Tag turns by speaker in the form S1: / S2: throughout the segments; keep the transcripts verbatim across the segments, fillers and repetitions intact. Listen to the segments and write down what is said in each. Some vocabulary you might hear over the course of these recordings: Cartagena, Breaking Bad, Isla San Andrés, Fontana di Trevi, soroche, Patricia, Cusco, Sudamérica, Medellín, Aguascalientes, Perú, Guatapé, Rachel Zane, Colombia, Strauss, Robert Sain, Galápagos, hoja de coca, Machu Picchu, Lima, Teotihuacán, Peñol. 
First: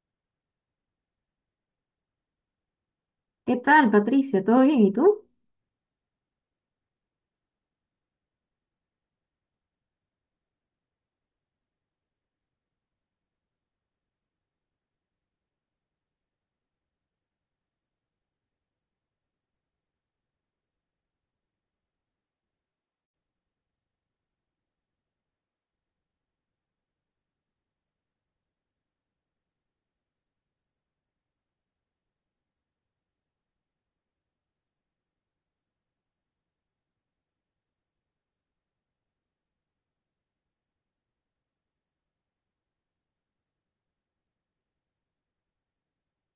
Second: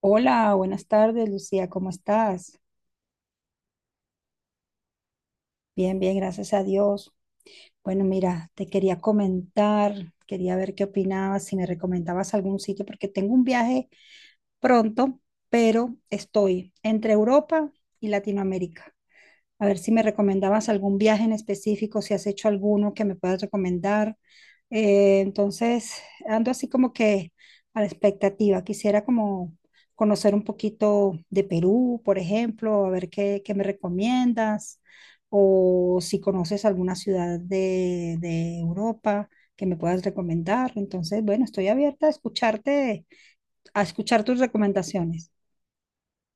S1: Hola, buenas tardes, Lucía, ¿cómo estás?
S2: ¿Qué tal, Patricia? ¿Todo bien? ¿Y tú?
S1: Bien, bien, gracias a Dios. Bueno, mira, te quería comentar, quería ver qué opinabas, si me recomendabas algún sitio, porque tengo un viaje pronto, pero estoy entre Europa y Latinoamérica. A ver si me recomendabas algún viaje en específico, si has hecho alguno que me puedas recomendar. Eh, entonces, ando así como que a la expectativa. Quisiera como conocer un poquito de Perú, por ejemplo, a ver qué, qué me recomiendas, o si conoces alguna ciudad de, de Europa que me puedas recomendar. Entonces, bueno, estoy abierta a escucharte, a escuchar tus recomendaciones.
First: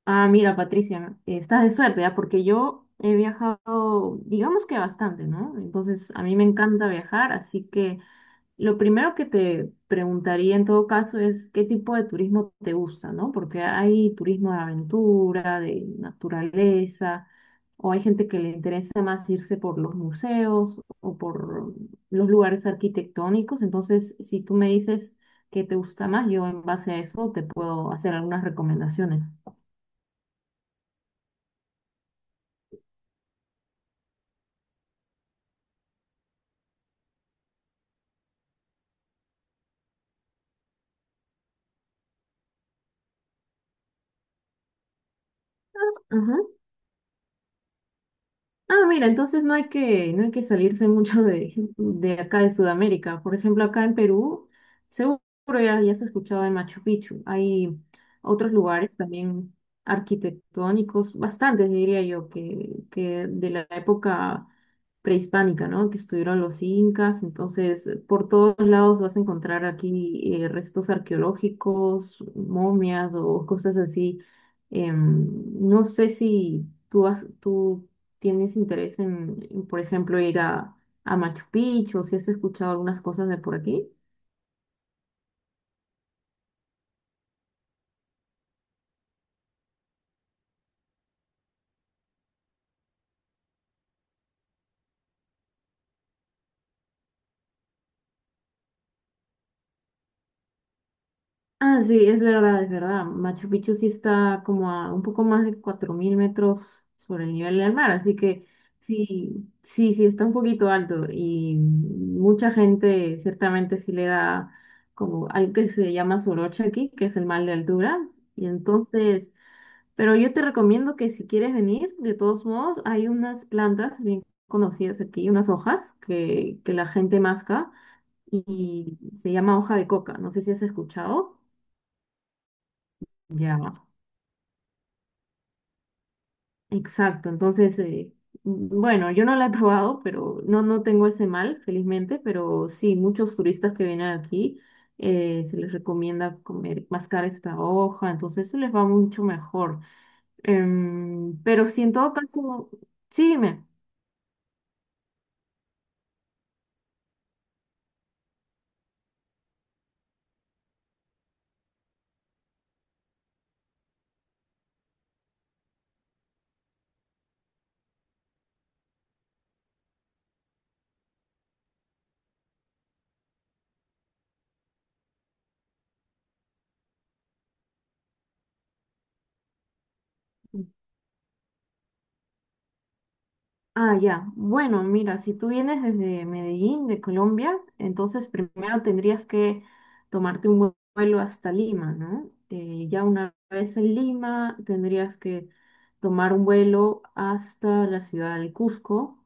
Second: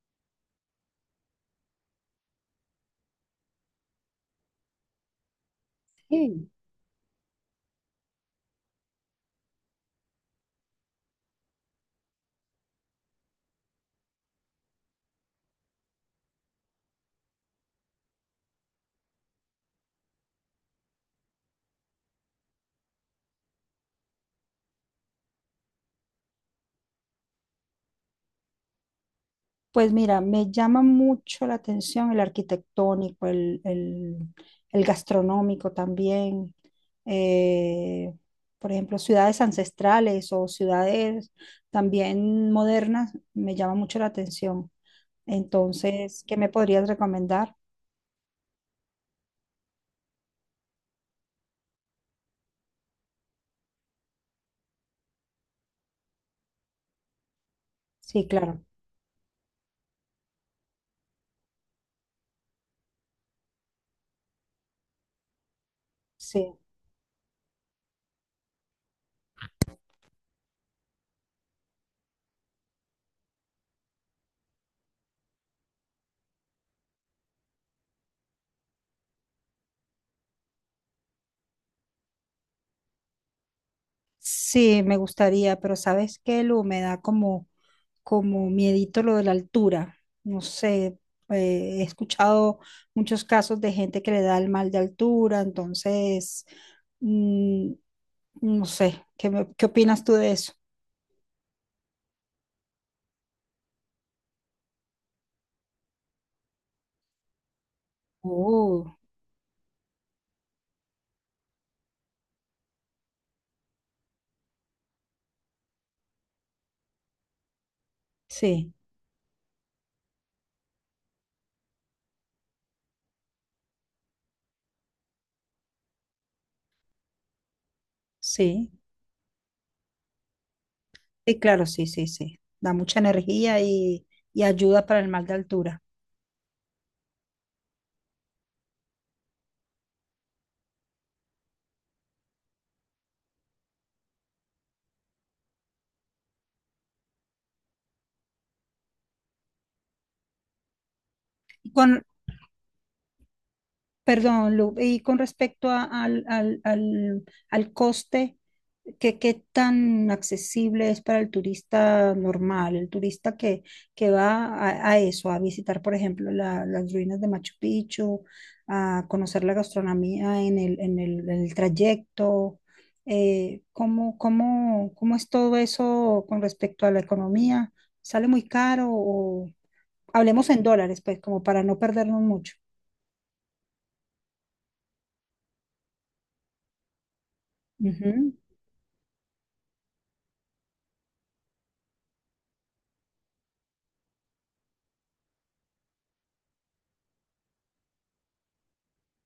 S2: Ah, mira, Patricia, estás de suerte, ¿ah? Porque yo he viajado, digamos que bastante, ¿no? Entonces, a mí me
S1: Sí.
S2: encanta viajar, así que. Lo primero que te preguntaría en todo caso es qué tipo de turismo te gusta, ¿no? Porque hay turismo de aventura, de naturaleza, o hay gente que le interesa más irse por los museos o por los lugares arquitectónicos. Entonces, si tú me dices qué te gusta más, yo en base a eso te puedo hacer algunas recomendaciones.
S1: Pues mira, me llama mucho la atención el arquitectónico, el, el- el gastronómico también. eh, por ejemplo, ciudades ancestrales o ciudades también modernas, me llama mucho la atención. Entonces, ¿qué me podrías recomendar?
S2: Ah, mira, entonces no hay que, no hay que salirse mucho de, de acá de Sudamérica. Por ejemplo, acá en Perú, seguro ya, ya has escuchado de Machu Picchu. Hay
S1: Sí,
S2: otros
S1: claro,
S2: lugares también arquitectónicos, bastantes diría yo, que, que de la época prehispánica, ¿no? Que estuvieron
S1: sí.
S2: los incas. Entonces, por todos lados vas a encontrar aquí eh, restos arqueológicos, momias o cosas así. Em, no sé si tú has, tú tienes interés en, en, por ejemplo, ir a, a Machu Picchu, si has escuchado algunas cosas de por aquí.
S1: Sí, me gustaría, pero ¿sabes qué, Lu? Me da como, como miedito lo de la altura. No sé, eh, he escuchado muchos casos de gente que le da el mal de altura, entonces, mm, no sé, ¿qué, me- qué opinas tú de eso?
S2: Ah, sí, es verdad, es verdad. Machu Picchu sí está como a un poco más de cuatro mil metros sobre el nivel del mar, así que
S1: Uh,
S2: sí, sí, sí, está un poquito alto y mucha gente ciertamente sí le da como algo que se llama soroche aquí, que es el mal de altura, y
S1: sí,
S2: entonces... Pero yo te recomiendo que si quieres venir, de todos modos, hay unas plantas bien conocidas aquí, unas hojas que, que la gente masca
S1: sí,
S2: y se llama hoja de coca. No sé si has escuchado.
S1: sí, claro, sí, sí, sí. Da mucha
S2: Ya,
S1: energía y, y ayuda para el mal de altura.
S2: exacto. Entonces, eh, bueno, yo no la he probado, pero no, no tengo ese mal, felizmente, pero sí, muchos turistas que vienen aquí eh, se les recomienda comer, mascar esta hoja, entonces se les va mucho mejor. Em, pero
S1: Y
S2: si en
S1: con,
S2: todo caso, sígueme.
S1: Perdón, Lu, y con respecto a- al, al- al- al coste, ¿qué, qué tan accesible es para el turista normal, el turista que, que va a, a eso, a visitar, por ejemplo, la- las ruinas de Machu Picchu, a conocer la gastronomía en el, en el, en el trayecto? Eh, ¿cómo, cómo, cómo es todo eso con respecto a la economía? ¿Sale muy caro o hablemos en dólares, pues, como para no perdernos mucho?
S2: Ah, ya. Bueno, mira, si tú vienes desde Medellín, de Colombia, entonces
S1: Ujú.
S2: primero tendrías que tomarte un vue- vuelo hasta Lima, ¿no? Eh, ya una vez en Lima, tendrías que tomar un vuelo hasta la ciudad del Cusco.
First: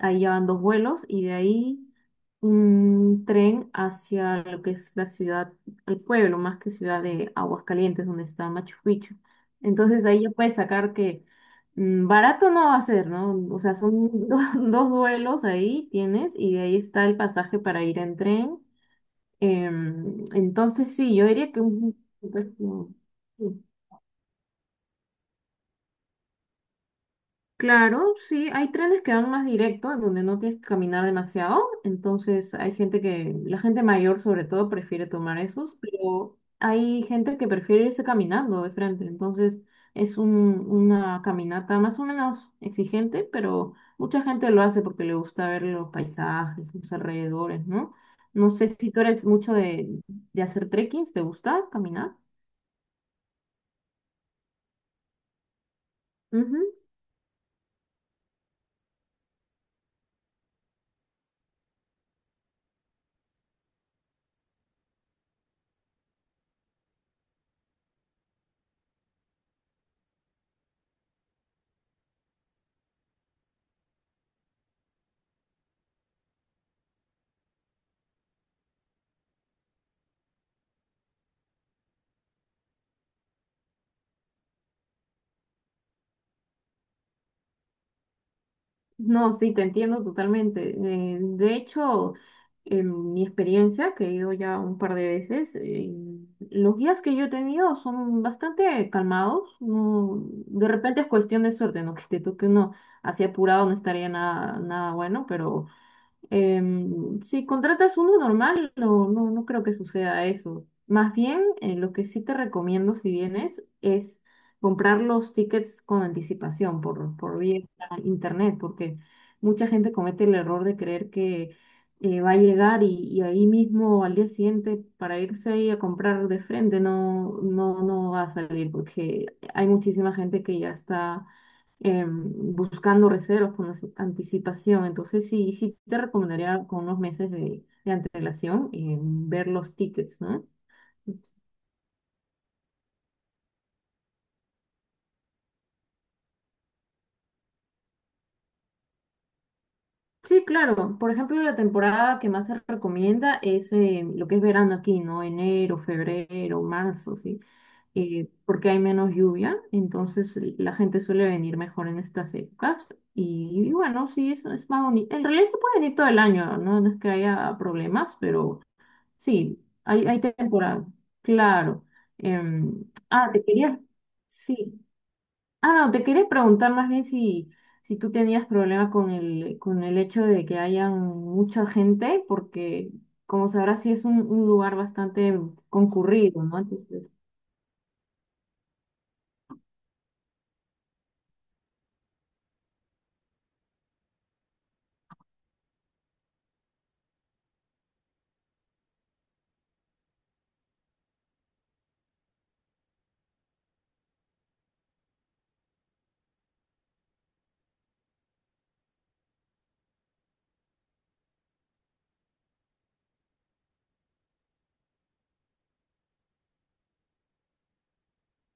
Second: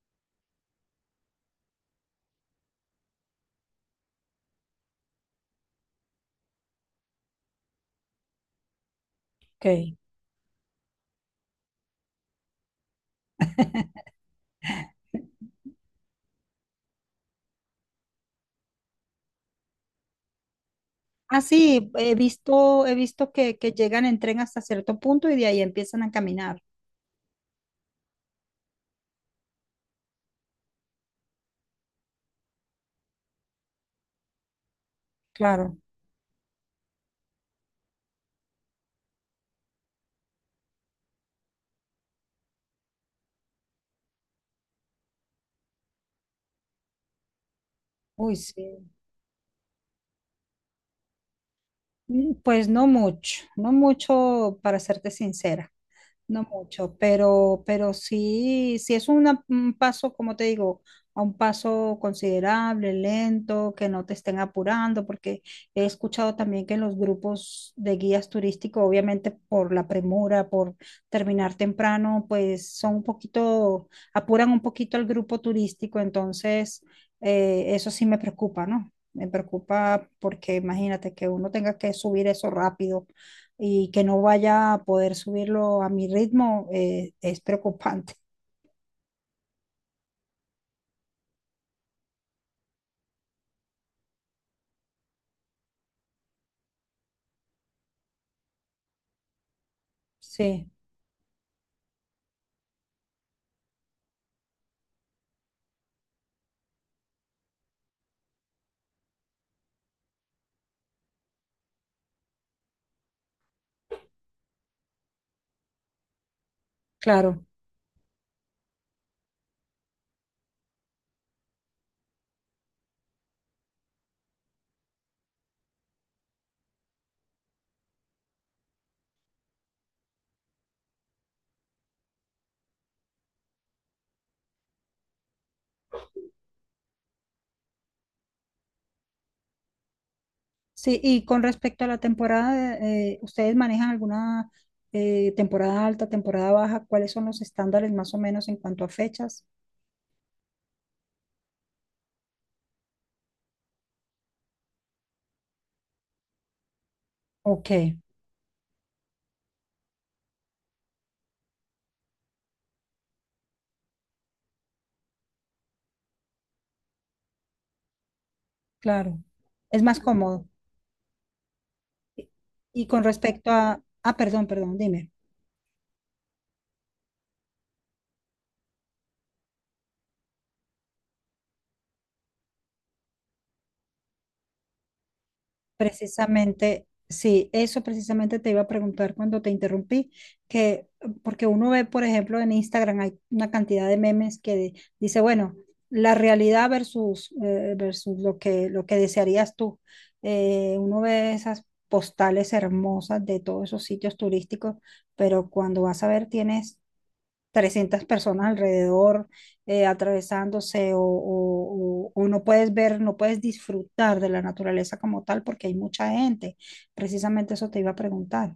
S2: Ahí ya van dos vuelos y de ahí un tren hacia lo que es la ciudad, el pueblo, más que ciudad de Aguascalientes, donde está Machu Picchu.
S1: Ok.
S2: Entonces ahí ya puedes sacar que Mm, Barato no va a ser, ¿no? O sea, son do- dos vuelos ahí tienes y de ahí está el pasaje para ir en tren. Em, entonces sí, yo
S1: Ah,
S2: diría que
S1: sí,
S2: un
S1: he visto,
S2: precio.
S1: he visto que, que llegan en tren hasta cierto punto y de ahí empiezan a caminar.
S2: Claro, sí, hay trenes que van más directo, en donde no tienes que caminar demasiado, entonces hay gente que, la gente mayor sobre todo prefiere tomar
S1: Claro.
S2: esos, pero hay gente que prefiere irse caminando de frente, entonces es un- una caminata más o menos exigente, pero mucha gente lo hace porque le gusta ver los paisajes, los alrededores, ¿no?
S1: Uy,
S2: No
S1: sí.
S2: sé si tú eres mucho de, de hacer trekkings, ¿te gusta caminar?
S1: Mm, Pues no mucho, no mucho para serte sincera. No mucho, pero, pero, sí, sí es una- un paso, como te digo, a un paso considerable, lento, que no te estén apurando, porque he escuchado también que los grupos de guías turísticos, obviamente por la premura, por terminar temprano, pues son un poquito, apuran un poquito al grupo turístico, entonces eh, eso sí me preocupa, ¿no? Me preocupa porque imagínate que uno tenga que subir eso rápido y que no vaya a poder subirlo a mi ritmo eh, es preocupante.
S2: No, sí, te entiendo totalmente. Eh, de hecho, en mi experiencia, que he ido ya un par de veces, eh, los guías que yo he tenido son bastante calmados. No, de
S1: Sí,
S2: repente es cuestión de suerte, ¿no? Que te toque uno así apurado no estaría nada, nada bueno, pero. Em, si contratas uno normal, no, no, no creo que suceda eso. Más bien, eh, lo que sí te recomiendo si vienes es comprar los tickets con anticipación por, por
S1: claro.
S2: vía internet, porque mucha gente comete el error de creer que eh, va a llegar y, y ahí mismo al día siguiente para irse ahí a comprar de frente no, no, no va a salir, porque hay muchísima gente que ya está em, buscando reservas con as- anticipación. Entonces, sí, sí te recomendaría con unos meses de, de antelación em, ver los tickets, ¿no?
S1: Sí, y con respecto a la temporada, eh, ¿ustedes manejan alguna eh, temporada alta, temporada baja? ¿Cuáles son los estándares más o menos en cuanto a fechas?
S2: Sí, claro. Por ejemplo, la temporada que más se recomienda es eh, lo que es verano aquí, ¿no? Enero, febrero, marzo, ¿sí?
S1: Ok,
S2: Eh, porque hay menos lluvia, entonces l- la gente suele venir mejor en estas épocas. Y, y bueno, sí, eso es más bonito. En realidad se puede venir todo el año, ¿no? No es que haya problemas, pero.
S1: claro.
S2: Sí,
S1: Es más
S2: hay, hay
S1: cómodo.
S2: temporada, claro.
S1: Y
S2: Em,
S1: y con
S2: ah, te
S1: respecto
S2: quería,
S1: a... Ah, perdón, perdón,
S2: sí.
S1: dime.
S2: Ah, no, te quería preguntar más bien si, si tú tenías problema con el, con el hecho de que haya mucha gente, porque como sabrás, sí es un, un lugar bastante concurrido, ¿no?
S1: Precisamente,
S2: Entonces.
S1: sí, eso precisamente te iba a preguntar cuando te interrumpí, que porque uno ve, por ejemplo, en Instagram hay una cantidad de memes que de- dice, bueno, la realidad versus, eh, versus lo que, lo que, desearías tú. Eh, uno ve esas postales hermosas de todos esos sitios turísticos, pero cuando vas a ver, tienes trescientas personas alrededor eh, atravesándose o, o- o- o no puedes ver, no puedes disfrutar de la naturaleza como tal porque hay mucha gente. Precisamente eso te iba a preguntar.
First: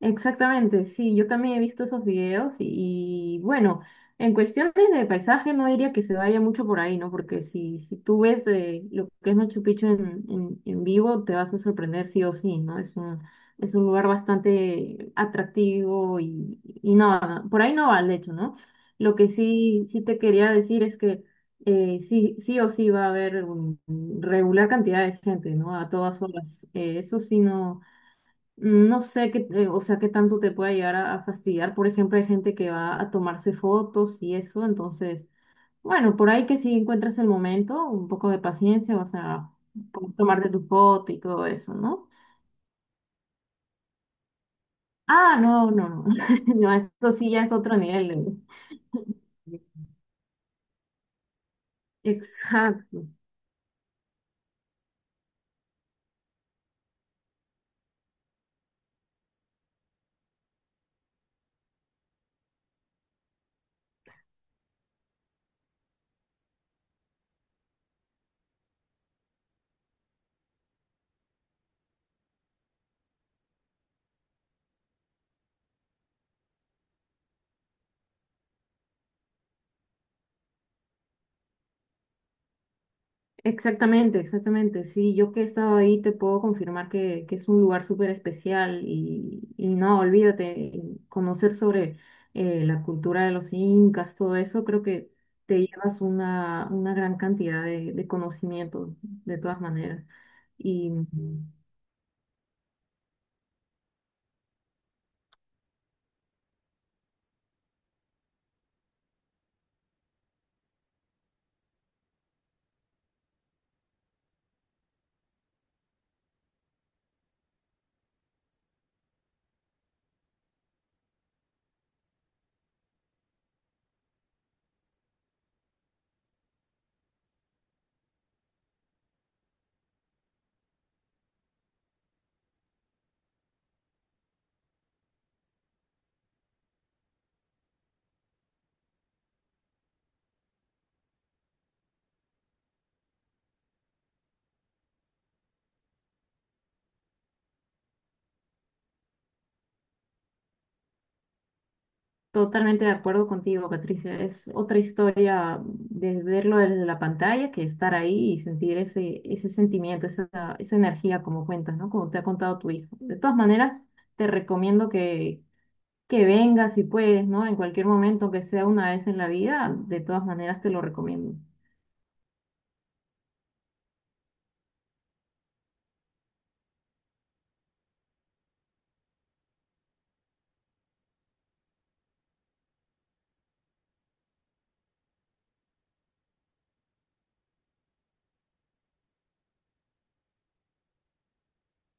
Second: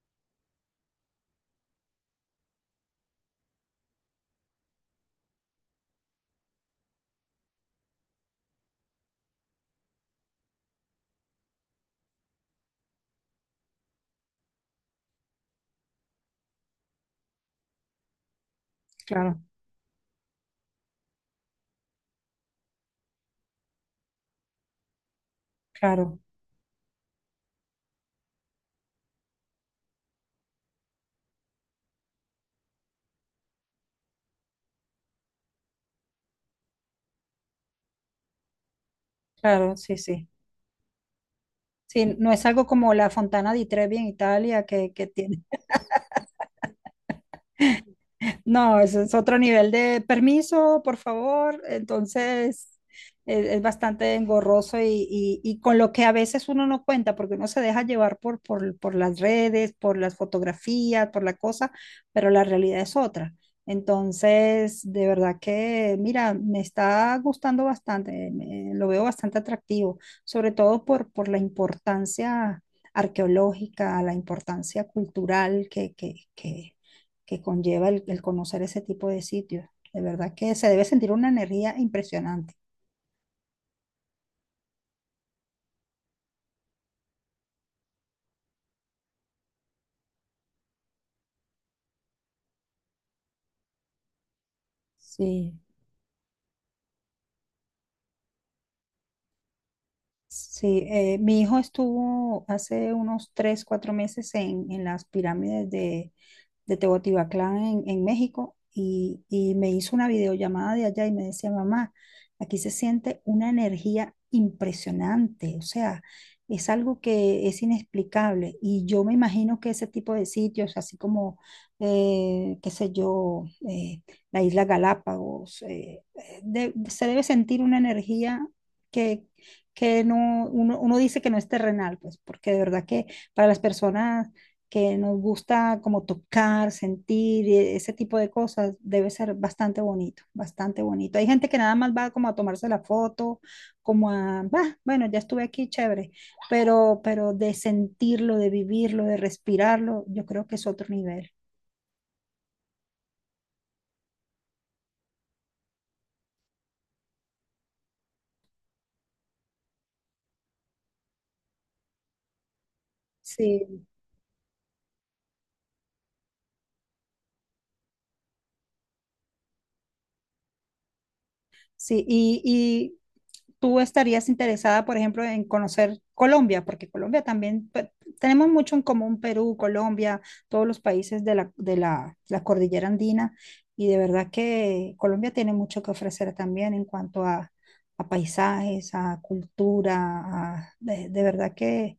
S2: Exactamente, sí, yo también he visto esos videos y, y, bueno, en cuestiones de paisaje no diría que se vaya mucho por ahí, ¿no? Porque si, si tú ves eh, lo que es Machu Picchu en, en, en vivo, te vas a sorprender sí o sí, ¿no? Es un, es un lugar bastante atractivo y, y nada por ahí no va el hecho, ¿no? Lo que
S1: Claro,
S2: sí, sí te quería decir es que eh, sí, sí o sí va a haber un- regular cantidad de gente, ¿no? A
S1: claro,
S2: todas horas. Eh, eso sí no. No sé qué, eh, o sea, qué tanto te pueda llegar a, a fastidiar. Por ejemplo, hay gente que va a tomarse fotos y eso, entonces, bueno, por ahí que si encuentras el momento, un poco de paciencia, o sea,
S1: claro, sí,
S2: puedes
S1: sí.
S2: tomarte tu foto y todo eso,
S1: Sí,
S2: ¿no?
S1: no es algo como la Fontana di Trevi en Italia que, que,
S2: Ah,
S1: tiene.
S2: no, no, no, no, eso sí ya es otro nivel.
S1: No, eso es otro
S2: de-
S1: nivel de permiso, por favor. Entonces,
S2: Exacto.
S1: es, es bastante engorroso y, y- y con lo que a veces uno no cuenta, porque uno se deja llevar por, por, por las redes, por las fotografías, por la cosa, pero la realidad es otra. Entonces, de verdad que, mira, me está gustando bastante, me- lo veo bastante atractivo, sobre todo por, por, la importancia arqueológica, la importancia cultural que, que, que, que, conlleva el, el conocer ese tipo de sitios. De verdad que se debe sentir una energía impresionante.
S2: Exactamente, exactamente. Sí, yo que he estado ahí te puedo confirmar que, que es un lugar súper especial y, y no, olvídate, y conocer sobre eh, la cultura de los incas, todo eso, creo que
S1: Sí.
S2: te llevas una, una gran cantidad de, de conocimiento de todas maneras.
S1: Sí,
S2: Y,
S1: eh, mi hijo estuvo hace unos tres, cuatro meses en, en las pirámides de, de Teotihuacán en, en México y, y me hizo una videollamada de allá y me decía, mamá, aquí se siente una energía impresionante, o sea, es algo que es inexplicable y yo me imagino que ese tipo de sitios, así como, eh, qué sé yo, eh, la isla Galápagos, eh, eh, de- se debe sentir una energía que, que, no, uno, uno dice que no es terrenal, pues porque de verdad que para las personas que nos gusta como tocar, sentir, e- ese tipo de cosas, debe ser bastante bonito, bastante bonito. Hay gente que nada más va como a tomarse la foto, como a, "Bah, bueno, ya estuve aquí, chévere, pero, pero, de sentirlo, de vivirlo, de respirarlo, yo creo que es otro nivel.
S2: Totalmente de acuerdo contigo, Patricia. Es otra historia de verlo desde la pantalla que estar ahí y sentir ese, ese sentimiento, esa, esa energía como cuentas, ¿no? Como te ha contado tu hijo. De todas
S1: Sí.
S2: maneras, te recomiendo que, que vengas si puedes, ¿no? En cualquier momento, aunque sea una vez en la vida, de todas maneras te lo recomiendo.
S1: Sí, y, y tú estarías interesada, por ejemplo, en conocer Colombia, porque Colombia también, pe- tenemos mucho en común, Perú, Colombia, todos los países de la, de la, la cordillera andina, y de verdad que Colombia tiene mucho que ofrecer también en cuanto a, a paisajes, a cultura, a- de, de verdad que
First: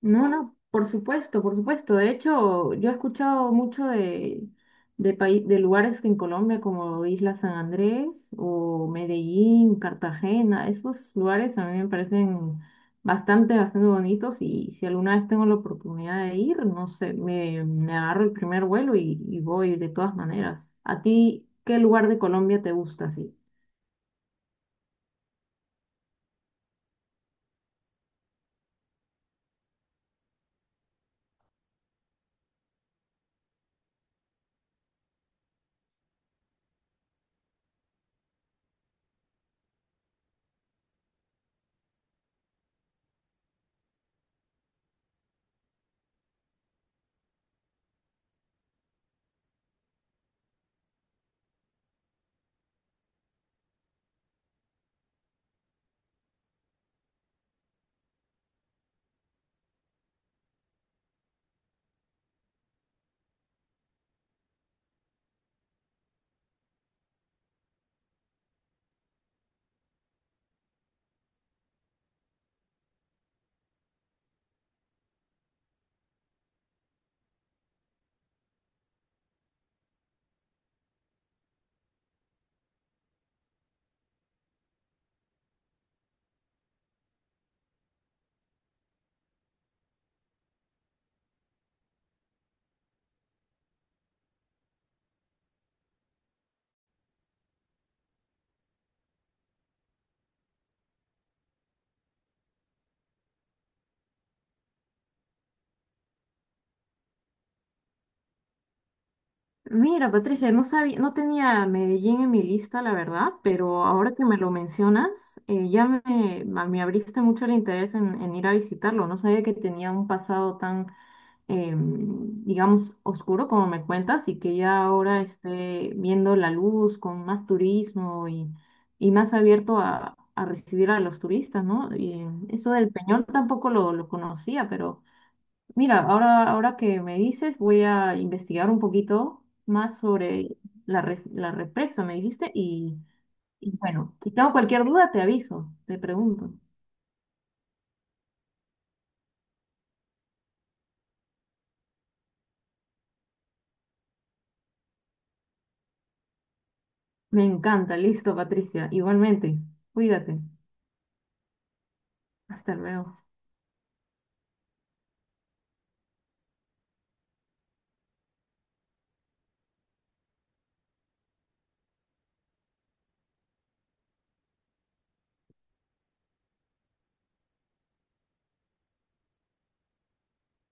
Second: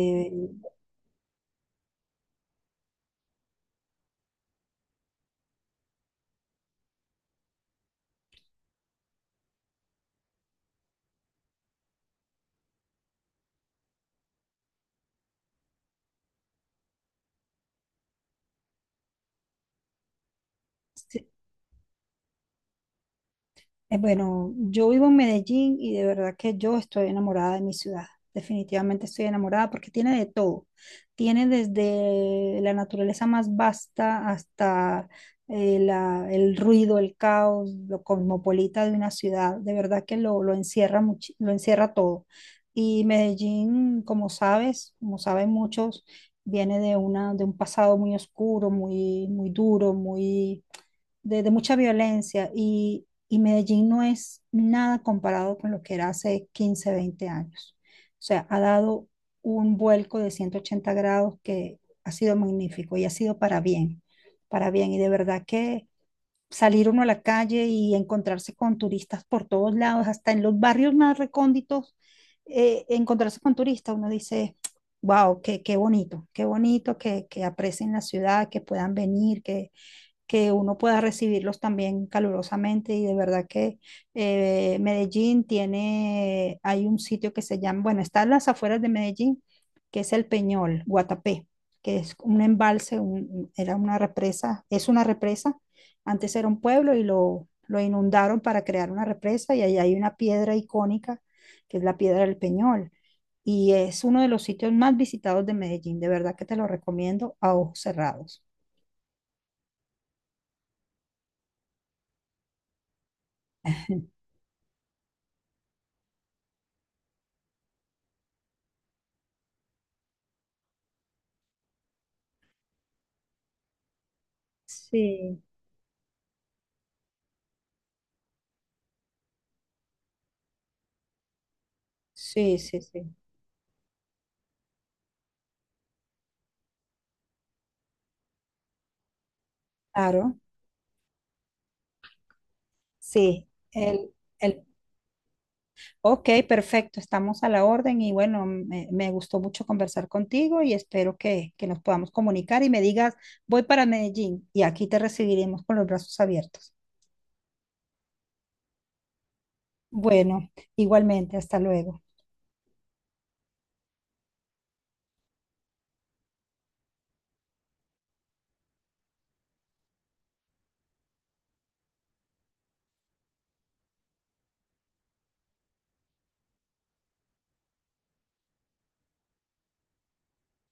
S2: No, no, por supuesto, por supuesto. De hecho, yo he escuchado mucho de, de, pai- de lugares que en Colombia como Isla San Andrés o Medellín, Cartagena. Esos lugares a mí me parecen bastante, bastante bonitos y si alguna vez tengo la oportunidad de ir, no sé, me, me agarro el primer vuelo y, y voy de todas maneras. ¿A
S1: sí.
S2: ti qué lugar de Colombia te gusta, sí?
S1: Eh, Bueno, yo vivo en Medellín y de verdad que yo estoy enamorada de mi ciudad. Definitivamente estoy enamorada porque tiene de todo. Tiene desde la naturaleza más vasta hasta eh, la- el ruido, el caos, lo cosmopolita de una ciudad. De verdad que lo, lo encierra muchi- lo encierra todo. Y Medellín, como sabes, como saben muchos, viene de una, de un pasado muy oscuro, muy, muy duro, muy de, de mucha violencia y, y, Medellín no es nada comparado con lo que era hace quince a veinte años. O sea, ha dado un vuelco de ciento ochenta grados que ha sido magnífico y ha sido para bien, para bien. Y de verdad que salir uno a la calle y encontrarse con turistas por todos lados, hasta en los barrios más recónditos, eh, encontrarse con turistas, uno dice, wow, qué, qué, bonito, qué bonito que, que aprecien la ciudad, que puedan venir, que que uno pueda recibirlos también calurosamente y de verdad que eh, Medellín tiene, hay un sitio que se llama, bueno, está en las afueras de Medellín, que es el Peñol, Guatapé, que es un embalse, un- era una represa, es una represa, antes era un pueblo y lo, lo, inundaron para crear una represa y ahí hay una piedra icónica, que es la piedra del Peñol. Y es uno de los sitios más visitados de Medellín, de verdad que te lo recomiendo a ojos cerrados.
S2: Mira, Patricia, no sabía, no tenía Medellín en mi lista, la verdad, pero ahora que me lo mencionas, eh, ya me, ma- me abriste mucho el interés en, en ir a visitarlo. No sabía que tenía un pasado tan, em, digamos, oscuro como me cuentas y que ya ahora
S1: Sí.
S2: esté viendo la luz con más turismo y, y más abierto a, a recibir a los turistas, ¿no? Y, eh,
S1: Sí,
S2: eso
S1: sí,
S2: del
S1: sí,
S2: Peñol tampoco lo, lo conocía, pero... Mira, ahora, ahora que me dices, voy a investigar un poquito más
S1: claro.
S2: sobre la, res- la represa, me dijiste, y,
S1: Sí.
S2: y
S1: el,
S2: bueno, si tengo
S1: el,
S2: cualquier duda, te aviso, te
S1: ok,
S2: pregunto.
S1: perfecto, estamos a la orden y bueno, me, me, gustó mucho conversar contigo y espero que, que nos podamos comunicar y me digas, voy para Medellín y aquí te recibiremos con los brazos abiertos.
S2: Me encanta, listo, Patricia, igualmente, cuídate,
S1: Bueno, igualmente, hasta luego.
S2: hasta luego.